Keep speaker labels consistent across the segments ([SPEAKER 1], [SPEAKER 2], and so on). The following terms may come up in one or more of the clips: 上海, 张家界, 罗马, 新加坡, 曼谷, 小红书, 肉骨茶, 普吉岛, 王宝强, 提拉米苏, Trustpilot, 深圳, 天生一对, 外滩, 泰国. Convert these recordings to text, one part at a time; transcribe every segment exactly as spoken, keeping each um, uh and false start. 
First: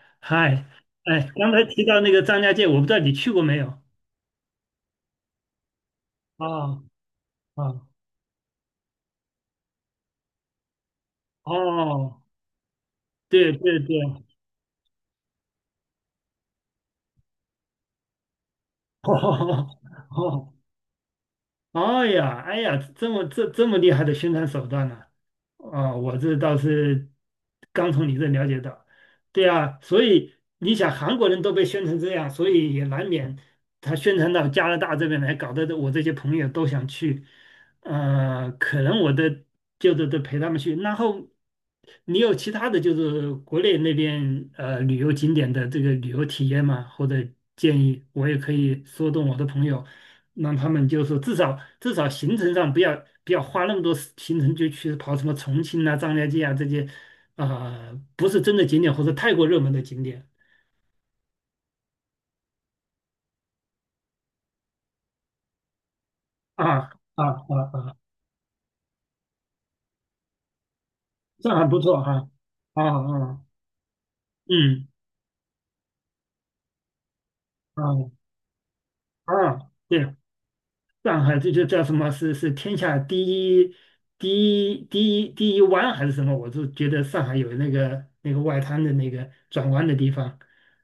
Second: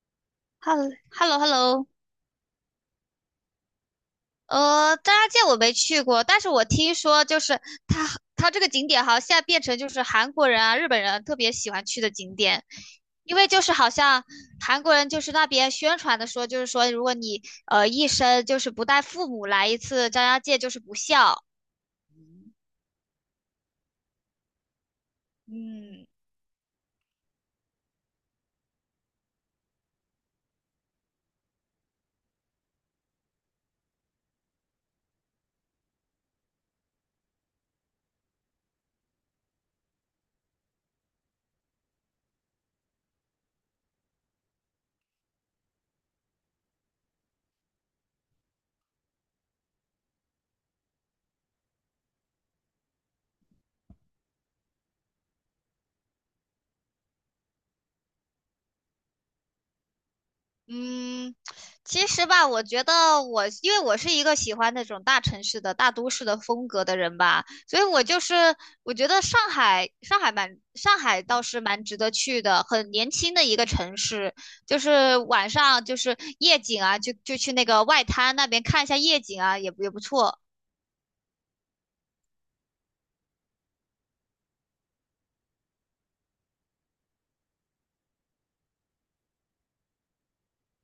[SPEAKER 1] 嗨，
[SPEAKER 2] Hello
[SPEAKER 1] 哎，
[SPEAKER 2] Hello
[SPEAKER 1] 刚才提
[SPEAKER 2] Hello，
[SPEAKER 1] 到那个张家界，我不知道你去过没有？
[SPEAKER 2] 呃，张家界我没去过，但是我
[SPEAKER 1] 啊
[SPEAKER 2] 听说就是
[SPEAKER 1] 啊，
[SPEAKER 2] 它它这个景点好像现在变成就是韩国人啊、日本人啊特别喜欢去的
[SPEAKER 1] 哦，
[SPEAKER 2] 景点，因为
[SPEAKER 1] 对
[SPEAKER 2] 就是
[SPEAKER 1] 对
[SPEAKER 2] 好
[SPEAKER 1] 对，
[SPEAKER 2] 像韩国人就是那边宣传的说，就是说如果你呃一生就是不带 父母来
[SPEAKER 1] 哦
[SPEAKER 2] 一次张家
[SPEAKER 1] 哦，
[SPEAKER 2] 界就是不孝。
[SPEAKER 1] 哦，哎呀，哎呀，这么这这么厉害的宣传手段呢。哦，
[SPEAKER 2] 嗯。
[SPEAKER 1] 我这倒是刚从你这了解到。对啊，所以你想韩国人都被宣成这样，所以也难免他宣传到加拿大这边来，搞得我这些朋友都想去，呃，可能我的就得得陪他们去。然后你有其他的就是国内那边呃旅游景点的这个旅游体验吗？或者建议，我也可以说动我的朋友，让他们就是说至少至少行程上不要不要花那么多时行程就去跑什么重庆啊、张家界啊这些，啊、不是真的景点或者太过热门的景点。
[SPEAKER 2] 嗯，其实吧，我觉得我，因为我是一个喜欢那种大城市的、大都市的
[SPEAKER 1] 啊
[SPEAKER 2] 风格的人
[SPEAKER 1] 啊
[SPEAKER 2] 吧，
[SPEAKER 1] 啊
[SPEAKER 2] 所以
[SPEAKER 1] 啊，
[SPEAKER 2] 我就是我觉得上海，上海蛮，上海倒
[SPEAKER 1] 上
[SPEAKER 2] 是
[SPEAKER 1] 海不
[SPEAKER 2] 蛮值
[SPEAKER 1] 错
[SPEAKER 2] 得
[SPEAKER 1] 哈，
[SPEAKER 2] 去的，
[SPEAKER 1] 啊
[SPEAKER 2] 很年轻
[SPEAKER 1] 啊，
[SPEAKER 2] 的一个城市，就
[SPEAKER 1] 嗯，
[SPEAKER 2] 是晚上就是夜景啊，就就去那个外
[SPEAKER 1] 啊
[SPEAKER 2] 滩那边看一下夜景啊，
[SPEAKER 1] 啊，
[SPEAKER 2] 也不也不
[SPEAKER 1] 对。
[SPEAKER 2] 错。
[SPEAKER 1] 上海这就叫什么，是是天下第一第一第一第一湾还是什么？我就觉得上海有那个那个外滩的那个转弯的地方，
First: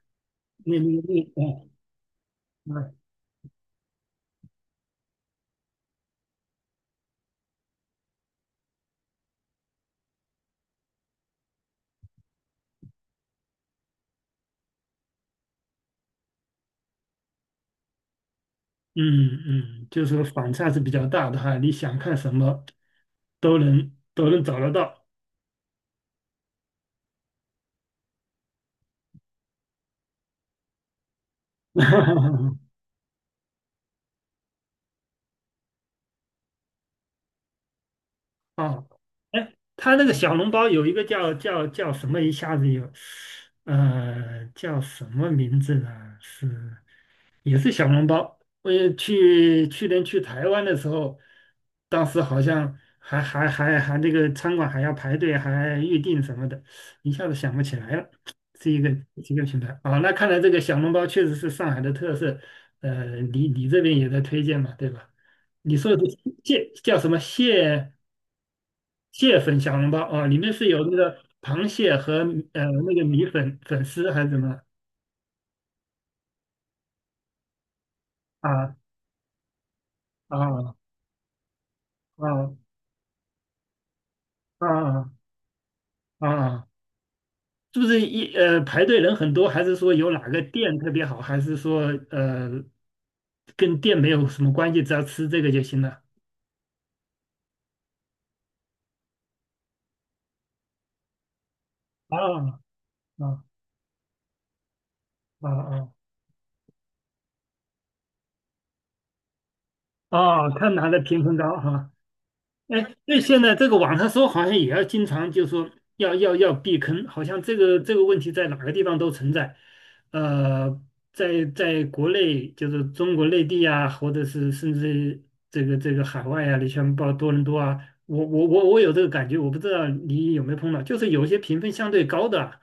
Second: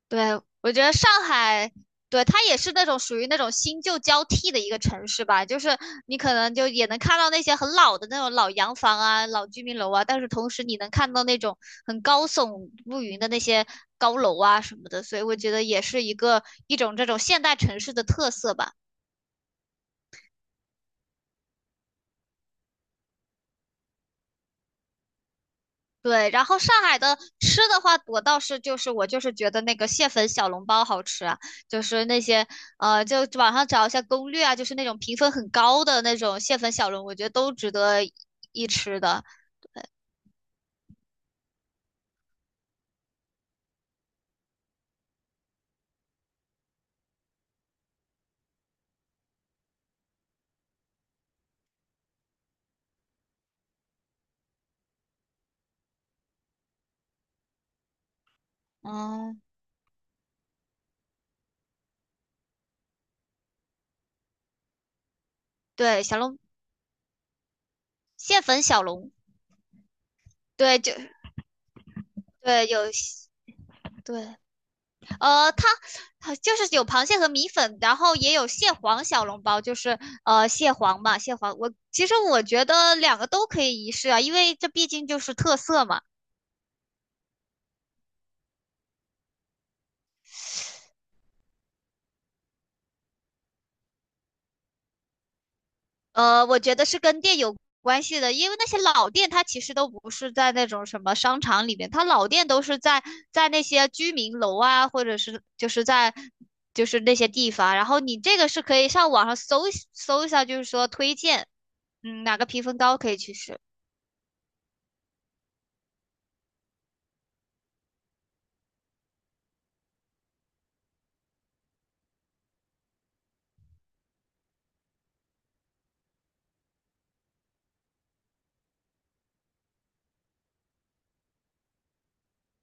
[SPEAKER 2] 对，我
[SPEAKER 1] 那
[SPEAKER 2] 觉得
[SPEAKER 1] 那
[SPEAKER 2] 上
[SPEAKER 1] 那。
[SPEAKER 2] 海，对，它也是那种
[SPEAKER 1] 嗯
[SPEAKER 2] 属于那种新旧交替的一个城市吧，就是你可能就也能看到那些很老的那种老洋房啊、老居民楼啊，但是同时你能看到那种很高耸入云的那些高楼啊什么的，所以我觉得也是一个一种这种现代城市的特色吧。
[SPEAKER 1] 嗯嗯，就是说反差是比较大的哈，你想看什么都能都能找得到。
[SPEAKER 2] 对，然后上海的吃的话，我倒是就是我就是觉得那个蟹粉小笼包好吃啊，就是那些 呃，就网上找一下攻略啊，就是那种评分很高的那种蟹粉小笼，我觉得都值得一
[SPEAKER 1] 啊，
[SPEAKER 2] 吃的。
[SPEAKER 1] 哎，他那个小笼包有一个叫叫叫什么，一下子有，呃，叫什么名字呢？是。也是小笼包。我也去去年去台湾的时候，当时好像还还还还那个餐馆还要排队，还预定什么的，一下子想不起来了。是一个是一
[SPEAKER 2] 嗯，
[SPEAKER 1] 个品牌啊，那看来这个小笼包确实是上海的特色。呃，你你这边也在推荐嘛，对吧？你说的
[SPEAKER 2] 对，
[SPEAKER 1] 是
[SPEAKER 2] 小笼
[SPEAKER 1] 蟹，叫什么蟹，
[SPEAKER 2] 蟹粉小笼，
[SPEAKER 1] 蟹粉小笼包啊？里面是
[SPEAKER 2] 对，
[SPEAKER 1] 有
[SPEAKER 2] 就
[SPEAKER 1] 那个螃蟹和呃
[SPEAKER 2] 对有
[SPEAKER 1] 那个米
[SPEAKER 2] 蟹
[SPEAKER 1] 粉粉丝
[SPEAKER 2] 对，
[SPEAKER 1] 还是什么？
[SPEAKER 2] 呃，它它就是有螃蟹和米粉，然后也有蟹
[SPEAKER 1] 啊
[SPEAKER 2] 黄小笼包，就是呃蟹
[SPEAKER 1] 啊
[SPEAKER 2] 黄嘛，蟹黄我其实我觉
[SPEAKER 1] 啊
[SPEAKER 2] 得两个都可以一试啊，因为
[SPEAKER 1] 啊
[SPEAKER 2] 这毕竟
[SPEAKER 1] 啊！
[SPEAKER 2] 就是特色嘛。
[SPEAKER 1] 啊啊，是不是一呃排队人很多，还是说有哪个店特别好，还是说呃跟店没有什么关系，只要吃这个就行了？
[SPEAKER 2] 呃，我觉得是跟店有关系的，因为那些老店它其实都不是在那种什么商场里面，它老店
[SPEAKER 1] 啊
[SPEAKER 2] 都是在
[SPEAKER 1] 啊
[SPEAKER 2] 在那些居民楼啊，或者是
[SPEAKER 1] 啊
[SPEAKER 2] 就是
[SPEAKER 1] 啊
[SPEAKER 2] 在就是那些地方。然后你这个是可以上网上搜一搜一下，
[SPEAKER 1] 啊！
[SPEAKER 2] 就是
[SPEAKER 1] 看
[SPEAKER 2] 说
[SPEAKER 1] 哪个
[SPEAKER 2] 推
[SPEAKER 1] 评分
[SPEAKER 2] 荐。
[SPEAKER 1] 高哈。
[SPEAKER 2] 嗯，哪个评分
[SPEAKER 1] 哎，
[SPEAKER 2] 高可以
[SPEAKER 1] 那
[SPEAKER 2] 去
[SPEAKER 1] 现在
[SPEAKER 2] 试。
[SPEAKER 1] 这个网上说好像也要经常就说要要要避坑，好像这个这个问题在哪个地方都存在。呃，在在国内就是中国内地啊，或者是甚至这个这个海外啊，你像报多伦多啊，我我我我有这个感觉，我不知道你有没有碰到，就是有些评分相对高的啊，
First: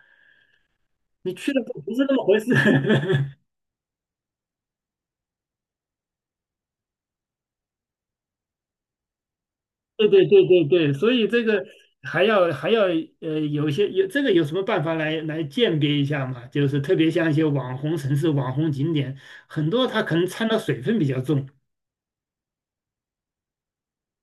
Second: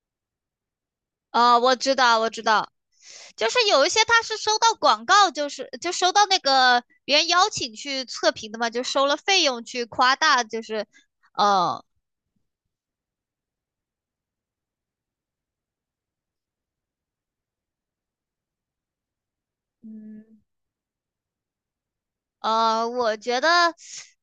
[SPEAKER 1] 你去
[SPEAKER 2] 哦，
[SPEAKER 1] 了
[SPEAKER 2] 我
[SPEAKER 1] 不
[SPEAKER 2] 知
[SPEAKER 1] 是那
[SPEAKER 2] 道，
[SPEAKER 1] 么
[SPEAKER 2] 我
[SPEAKER 1] 回
[SPEAKER 2] 知
[SPEAKER 1] 事。
[SPEAKER 2] 道，就是有一些他是收到广告，就是就收到那个别人邀请去测评的嘛，就收了费用去
[SPEAKER 1] 对
[SPEAKER 2] 夸
[SPEAKER 1] 对
[SPEAKER 2] 大，
[SPEAKER 1] 对
[SPEAKER 2] 就
[SPEAKER 1] 对
[SPEAKER 2] 是，
[SPEAKER 1] 对，所以这个
[SPEAKER 2] 呃，
[SPEAKER 1] 还要还要，呃，有一些有这个有什么办法来来鉴别一下嘛？就是特别像一些网红城市、网红景点，很多它可能
[SPEAKER 2] 嗯。
[SPEAKER 1] 掺的水分比较重
[SPEAKER 2] 呃，我觉得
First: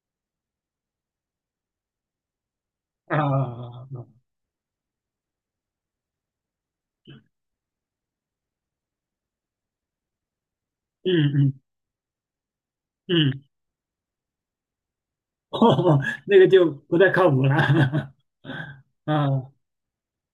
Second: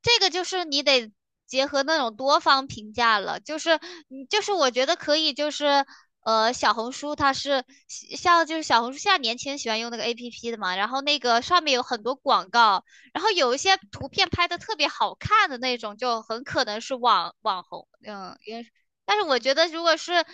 [SPEAKER 2] 这个就是你得结合那种多方评价了，就是
[SPEAKER 1] 啊。
[SPEAKER 2] 你就是我觉得可以，就是呃，小红书它是喜像就是小红书现在年轻人喜欢用那个 A P P 的嘛，然后那
[SPEAKER 1] 嗯
[SPEAKER 2] 个
[SPEAKER 1] 嗯
[SPEAKER 2] 上面有很多广告，然后
[SPEAKER 1] 嗯，
[SPEAKER 2] 有一些图片拍的特别好 看的那种，
[SPEAKER 1] 哦，
[SPEAKER 2] 就
[SPEAKER 1] 那
[SPEAKER 2] 很
[SPEAKER 1] 个
[SPEAKER 2] 可
[SPEAKER 1] 就
[SPEAKER 2] 能是
[SPEAKER 1] 不太靠
[SPEAKER 2] 网
[SPEAKER 1] 谱了。
[SPEAKER 2] 网红，嗯，也但是我
[SPEAKER 1] 啊，
[SPEAKER 2] 觉得如果是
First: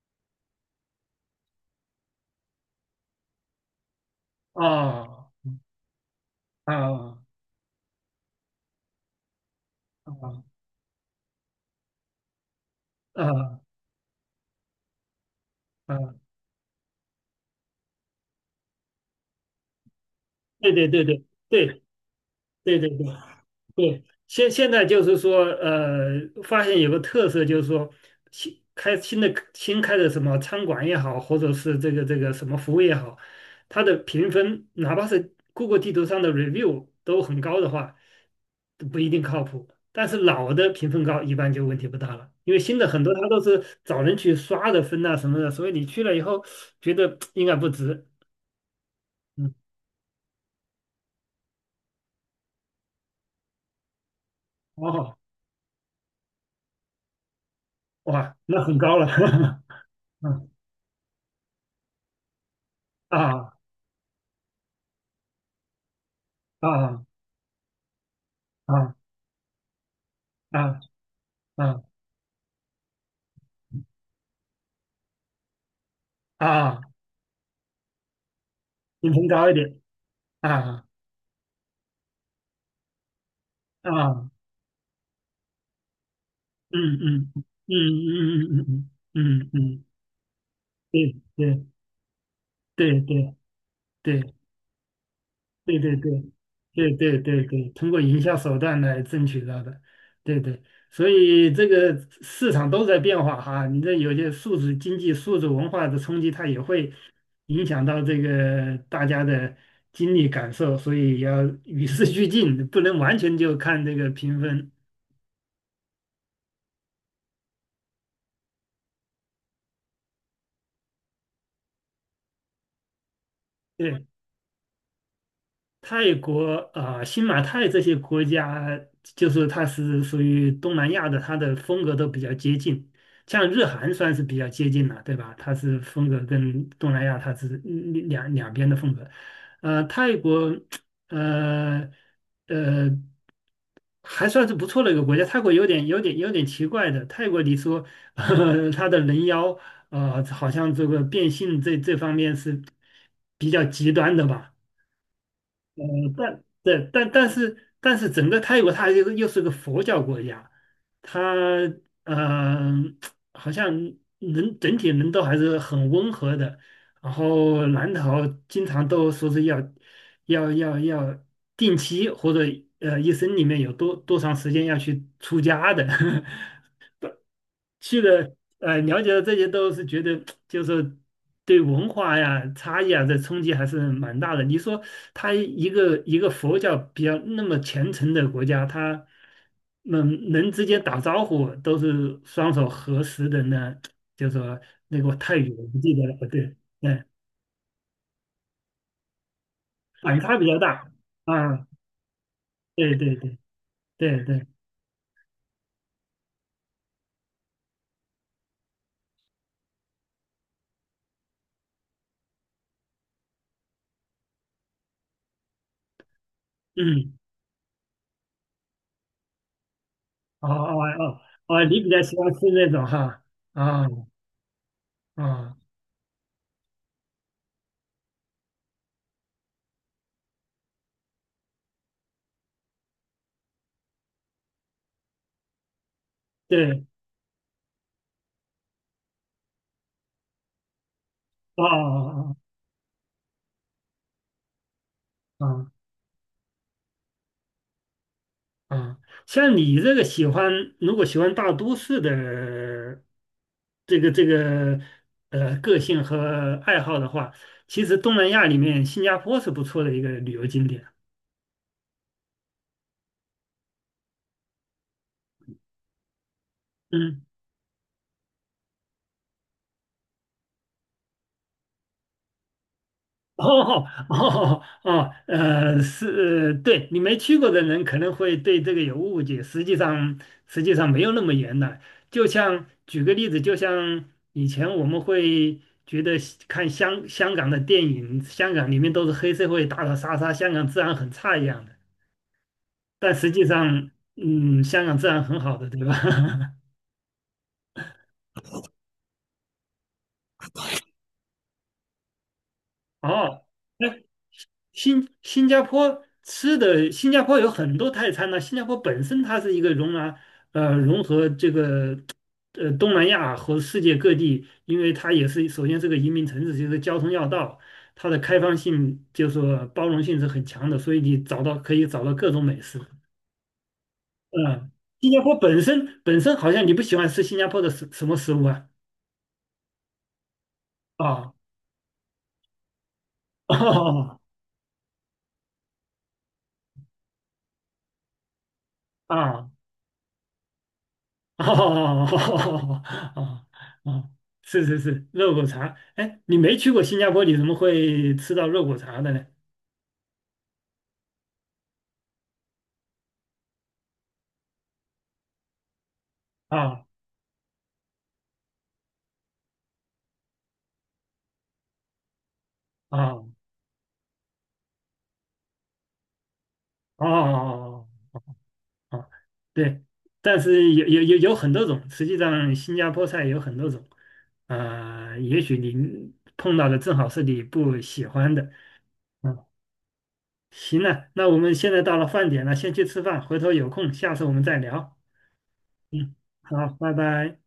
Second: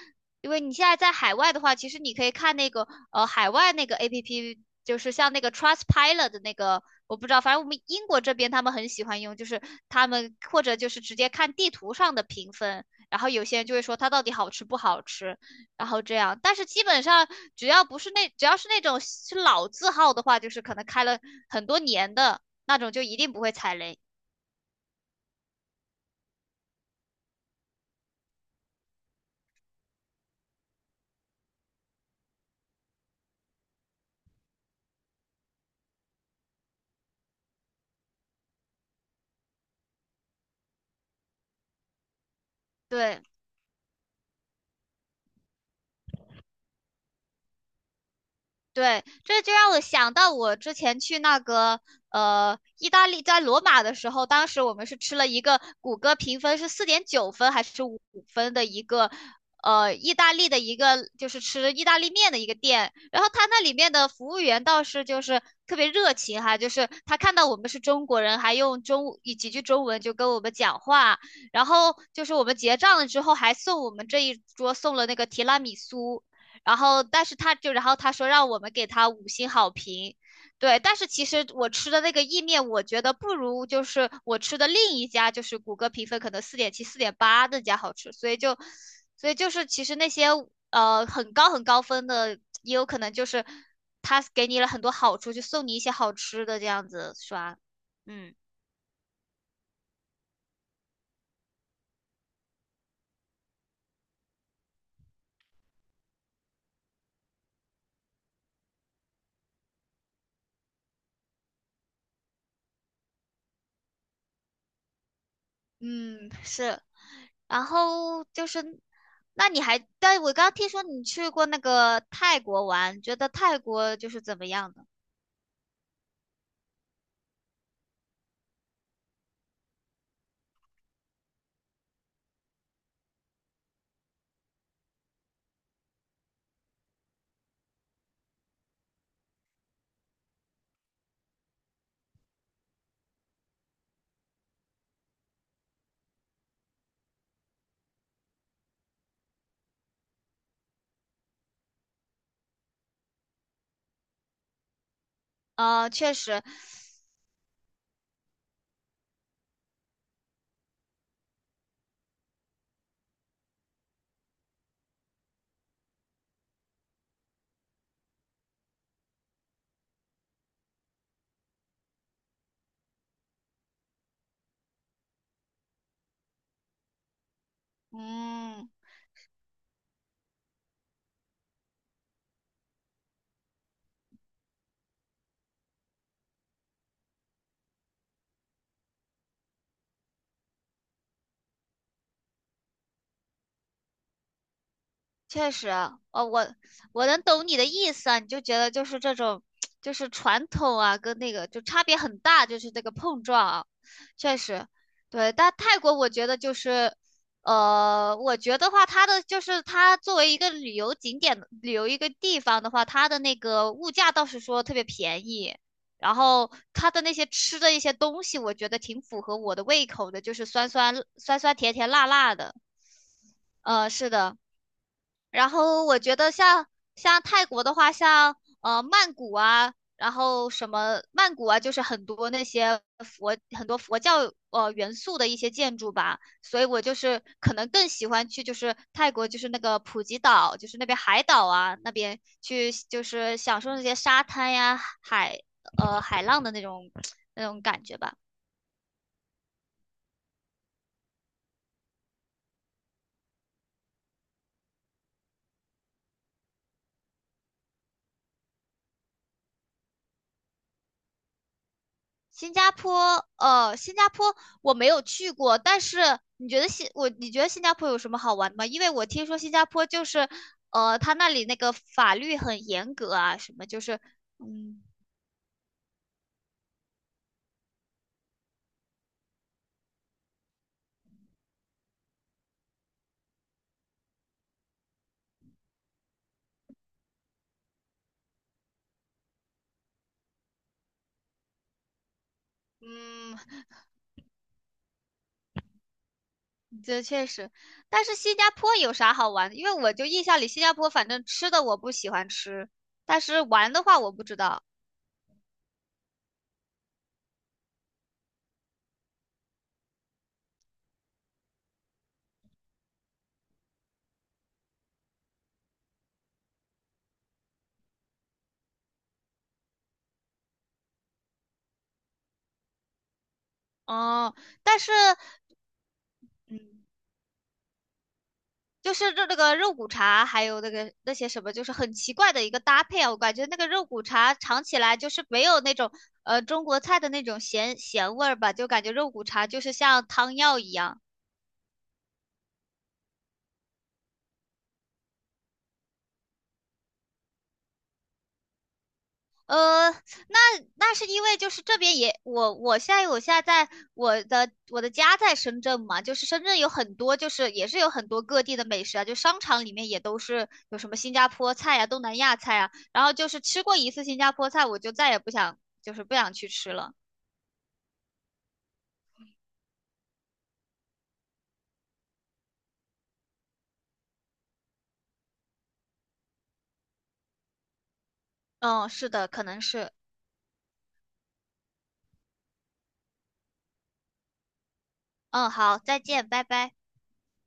[SPEAKER 2] 因为你现在在海外的话，其实你可以看那个呃海外那个 A P P,就是
[SPEAKER 1] 哦，
[SPEAKER 2] 像那个 Trustpilot 的那
[SPEAKER 1] 啊
[SPEAKER 2] 个，我
[SPEAKER 1] 啊
[SPEAKER 2] 不知道，反正我们英国这边他们很喜欢用，就是他们或
[SPEAKER 1] 啊
[SPEAKER 2] 者就是直接看地图上的评分，然后有些
[SPEAKER 1] 啊
[SPEAKER 2] 人就会说它到底好吃不好吃，然后
[SPEAKER 1] 啊，
[SPEAKER 2] 这样。但是基本上只要不是那只要是那种是老字号的话，就是
[SPEAKER 1] 对
[SPEAKER 2] 可能
[SPEAKER 1] 对对
[SPEAKER 2] 开
[SPEAKER 1] 对
[SPEAKER 2] 了很多
[SPEAKER 1] 对
[SPEAKER 2] 年的那
[SPEAKER 1] 对对
[SPEAKER 2] 种，就
[SPEAKER 1] 对
[SPEAKER 2] 一定不会踩雷。
[SPEAKER 1] 对。现现在就是说，呃，发现有个特色，就是说新开新的新开的什么餐馆也好，或者是这个这个什么服务也好，它的评分，哪怕是 Google 地图上的 review 都很高的话，都不一定靠谱。但是老的评分高，一般就问题不大了，因为新的很多
[SPEAKER 2] 对。
[SPEAKER 1] 它都是找人去刷的分啊什么的，所以你去了以后觉得 应该不值。
[SPEAKER 2] 对，这
[SPEAKER 1] 嗯，
[SPEAKER 2] 就让我想到我之前去那个呃意大利，在罗马的时候，当时我们是吃
[SPEAKER 1] 哦，
[SPEAKER 2] 了一个谷歌评分是四点九分还是五
[SPEAKER 1] 哇，
[SPEAKER 2] 分
[SPEAKER 1] 那
[SPEAKER 2] 的
[SPEAKER 1] 很
[SPEAKER 2] 一
[SPEAKER 1] 高了，
[SPEAKER 2] 个 呃意大利
[SPEAKER 1] 嗯，
[SPEAKER 2] 的一个就是吃意大利面的一个店，然后他
[SPEAKER 1] 啊
[SPEAKER 2] 那里面的服务员倒是就是特别热情哈，
[SPEAKER 1] 啊。
[SPEAKER 2] 就是
[SPEAKER 1] 啊
[SPEAKER 2] 他看到我们是中国人，还用
[SPEAKER 1] 啊
[SPEAKER 2] 中以几句中文就跟我们
[SPEAKER 1] 啊
[SPEAKER 2] 讲话，然
[SPEAKER 1] 啊
[SPEAKER 2] 后就是我们结账了之后还送我们这一桌送了那个提拉米苏。然
[SPEAKER 1] 啊，
[SPEAKER 2] 后但是他就然后他说让我们给他
[SPEAKER 1] 音频
[SPEAKER 2] 五星
[SPEAKER 1] 高一
[SPEAKER 2] 好
[SPEAKER 1] 点，
[SPEAKER 2] 评，对，
[SPEAKER 1] 啊
[SPEAKER 2] 但是其实我吃的那个意面，我觉得不如就是
[SPEAKER 1] 啊，
[SPEAKER 2] 我吃的另一家，就是谷歌评分可能四点七、四
[SPEAKER 1] 嗯
[SPEAKER 2] 点
[SPEAKER 1] 嗯
[SPEAKER 2] 八那
[SPEAKER 1] 嗯
[SPEAKER 2] 家好吃，所以
[SPEAKER 1] 嗯
[SPEAKER 2] 就
[SPEAKER 1] 嗯嗯
[SPEAKER 2] 所以
[SPEAKER 1] 嗯
[SPEAKER 2] 就
[SPEAKER 1] 嗯，
[SPEAKER 2] 是其
[SPEAKER 1] 嗯，
[SPEAKER 2] 实那些呃
[SPEAKER 1] 对
[SPEAKER 2] 很高很高分的，也有
[SPEAKER 1] 对
[SPEAKER 2] 可
[SPEAKER 1] 对
[SPEAKER 2] 能就
[SPEAKER 1] 对
[SPEAKER 2] 是他给你了很多好处，就送你
[SPEAKER 1] 对
[SPEAKER 2] 一些
[SPEAKER 1] 对对
[SPEAKER 2] 好吃的这样
[SPEAKER 1] 对
[SPEAKER 2] 子
[SPEAKER 1] 对对对
[SPEAKER 2] 刷。
[SPEAKER 1] 对，通过营
[SPEAKER 2] 嗯。
[SPEAKER 1] 销手段来争取到的。对对，所以这个市场都在变化哈，你这有些数字经济、数字文化的冲击，它也会影响到这个大家的经历感受，所以要与时俱进，不能完全就看这个评分，
[SPEAKER 2] 嗯，是。然后就是，那你还，但我刚刚听说你去过那个泰国玩，觉得泰国
[SPEAKER 1] 对。
[SPEAKER 2] 就是怎么样的？
[SPEAKER 1] 泰国啊、呃新马泰这些国家，就是它是属于东南亚的，它的风格都比较接近。像日韩算是比较接近了，对吧？它是风格跟东南亚它是嗯两两边的风格。呃，泰国，呃呃，还算是不错的一个国家。泰国有点有点有点奇怪的，泰国你说，呃它的人妖，呃，好像这个变性这这方面是比较极端的吧。
[SPEAKER 2] 啊、
[SPEAKER 1] 嗯，
[SPEAKER 2] 确实，
[SPEAKER 1] 但对，但但是但是整个泰国它又又是个佛教国家，它嗯、呃好像人整体人都还是很温和的，然后南逃经常都说是要要要要定期或者呃一生里面有多多长时间要去出家的，去了，
[SPEAKER 2] 嗯，
[SPEAKER 1] 呃，了解了这些都是觉得，就是对文化呀、差异啊这冲击还是蛮大的。你说他一个一个佛教比较那么虔诚的国家，他嗯人之间打招呼都是双手合十的呢，就说那个泰
[SPEAKER 2] 确
[SPEAKER 1] 语我
[SPEAKER 2] 实，
[SPEAKER 1] 不记得了，
[SPEAKER 2] 哦，我
[SPEAKER 1] 对，对，
[SPEAKER 2] 我能懂你的意思啊，你就觉得就是这种，就是
[SPEAKER 1] 反差比
[SPEAKER 2] 传
[SPEAKER 1] 较
[SPEAKER 2] 统
[SPEAKER 1] 大
[SPEAKER 2] 啊，跟那个就
[SPEAKER 1] 啊，
[SPEAKER 2] 差别很大，就是这个
[SPEAKER 1] 对对
[SPEAKER 2] 碰
[SPEAKER 1] 对
[SPEAKER 2] 撞啊，
[SPEAKER 1] 对
[SPEAKER 2] 确
[SPEAKER 1] 对，
[SPEAKER 2] 实。对。但泰国我觉得就是，呃，我觉得话，它的就是它作为一个旅游景点、旅游一个地方的话，它的那个物价倒是说特别便宜，然后它的那
[SPEAKER 1] 嗯，
[SPEAKER 2] 些吃的一些东西，我觉得挺符合我的胃口的，就是
[SPEAKER 1] 哦
[SPEAKER 2] 酸
[SPEAKER 1] 哦
[SPEAKER 2] 酸
[SPEAKER 1] 哦
[SPEAKER 2] 酸酸
[SPEAKER 1] 哦，
[SPEAKER 2] 甜
[SPEAKER 1] 你比
[SPEAKER 2] 甜
[SPEAKER 1] 较
[SPEAKER 2] 辣
[SPEAKER 1] 喜欢
[SPEAKER 2] 辣
[SPEAKER 1] 吃
[SPEAKER 2] 的，
[SPEAKER 1] 那种哈，啊
[SPEAKER 2] 呃，是的。然
[SPEAKER 1] 啊，
[SPEAKER 2] 后我觉得像像泰国的话，像呃曼谷啊，然后什么曼谷啊，就是很多那些佛很多佛教呃元素的一些建筑吧，所以我
[SPEAKER 1] 对，
[SPEAKER 2] 就是可能更喜欢去就是泰国就是那个普吉岛，就是那边海岛
[SPEAKER 1] 哦哦
[SPEAKER 2] 啊那边
[SPEAKER 1] 哦
[SPEAKER 2] 去就是享受那些沙滩呀海
[SPEAKER 1] 哦。哦，
[SPEAKER 2] 呃海浪的那种 那种感觉吧。
[SPEAKER 1] 啊，像你这个喜欢，如果喜欢大都市的这个这个呃个性和爱好的话，其实东南亚里面新加坡是不错的一个旅游景点。
[SPEAKER 2] 新加坡，呃，新加坡我没有去过，但是你觉得新我
[SPEAKER 1] 嗯。
[SPEAKER 2] 你觉得新加坡有什么好玩的吗？因为我听说新加坡就是，呃，他那里那个法律很严格 啊，什么就
[SPEAKER 1] 哦
[SPEAKER 2] 是，
[SPEAKER 1] 哦
[SPEAKER 2] 嗯
[SPEAKER 1] 哦，呃，是，对，你没去过的人可能会对这个有误解，实际上实际上没有那么严的。就像举个例子，就像以前我们会觉得看香香港的电影，香港里面都是黑社会打打杀杀，香港治安很差一样的。但实
[SPEAKER 2] 嗯，
[SPEAKER 1] 际上，嗯，香港治安很好的，对吧？
[SPEAKER 2] 这确实，但是新加坡有啥好玩的？因为我就印象里新加坡反正吃的我不喜欢吃，但是
[SPEAKER 1] 哦，
[SPEAKER 2] 玩的话我不知道。
[SPEAKER 1] 新新加坡吃的，新加坡有很多泰餐呢、新加坡本身它是一个容纳呃融合这个呃东南亚和世界各地，因为它也是首先是个移民城市，就是交通要道，它的开放性就是说包容性是很强的，所以你找到可以找到各种美食。
[SPEAKER 2] 哦，
[SPEAKER 1] 嗯，
[SPEAKER 2] 但是，
[SPEAKER 1] 新加坡本身本身好像你不
[SPEAKER 2] 嗯，
[SPEAKER 1] 喜欢吃新加坡的什什么食物啊？
[SPEAKER 2] 就是这那个肉骨茶，还有那个那些
[SPEAKER 1] 啊
[SPEAKER 2] 什么，就是很奇怪的一个搭配啊。我感觉那个肉骨 茶尝起来就是没有那种呃中国菜的那种咸咸味儿吧，就感觉肉骨茶
[SPEAKER 1] 啊，
[SPEAKER 2] 就是像汤药一样。
[SPEAKER 1] 哦，哦，哦，是是是，肉骨茶。哎，你没去过新加坡，你怎么会吃到肉骨茶的呢？
[SPEAKER 2] 呃，那那是因为就是这边也我我现在我现在在我的我的家在深圳嘛，就是深圳有
[SPEAKER 1] 啊
[SPEAKER 2] 很多就是也是有很多各地的美食啊，就商场里面也都是有什么新加坡菜啊、东南亚菜啊，然后就是
[SPEAKER 1] 啊，
[SPEAKER 2] 吃过一次新加坡菜，我就再也不想就是不想去吃了。
[SPEAKER 1] 哦哦，对，但是有有有有很多种，实际上新加坡菜有很多种，啊，也许你碰到的正好是你不喜欢的。
[SPEAKER 2] 嗯，是的，可
[SPEAKER 1] 嗯，
[SPEAKER 2] 能是。
[SPEAKER 1] 行了，那我们现在到了饭点了，先去吃饭，回头有空下次我们再聊。
[SPEAKER 2] 嗯，好，再
[SPEAKER 1] 嗯，
[SPEAKER 2] 见，拜
[SPEAKER 1] 好，
[SPEAKER 2] 拜。
[SPEAKER 1] 拜拜。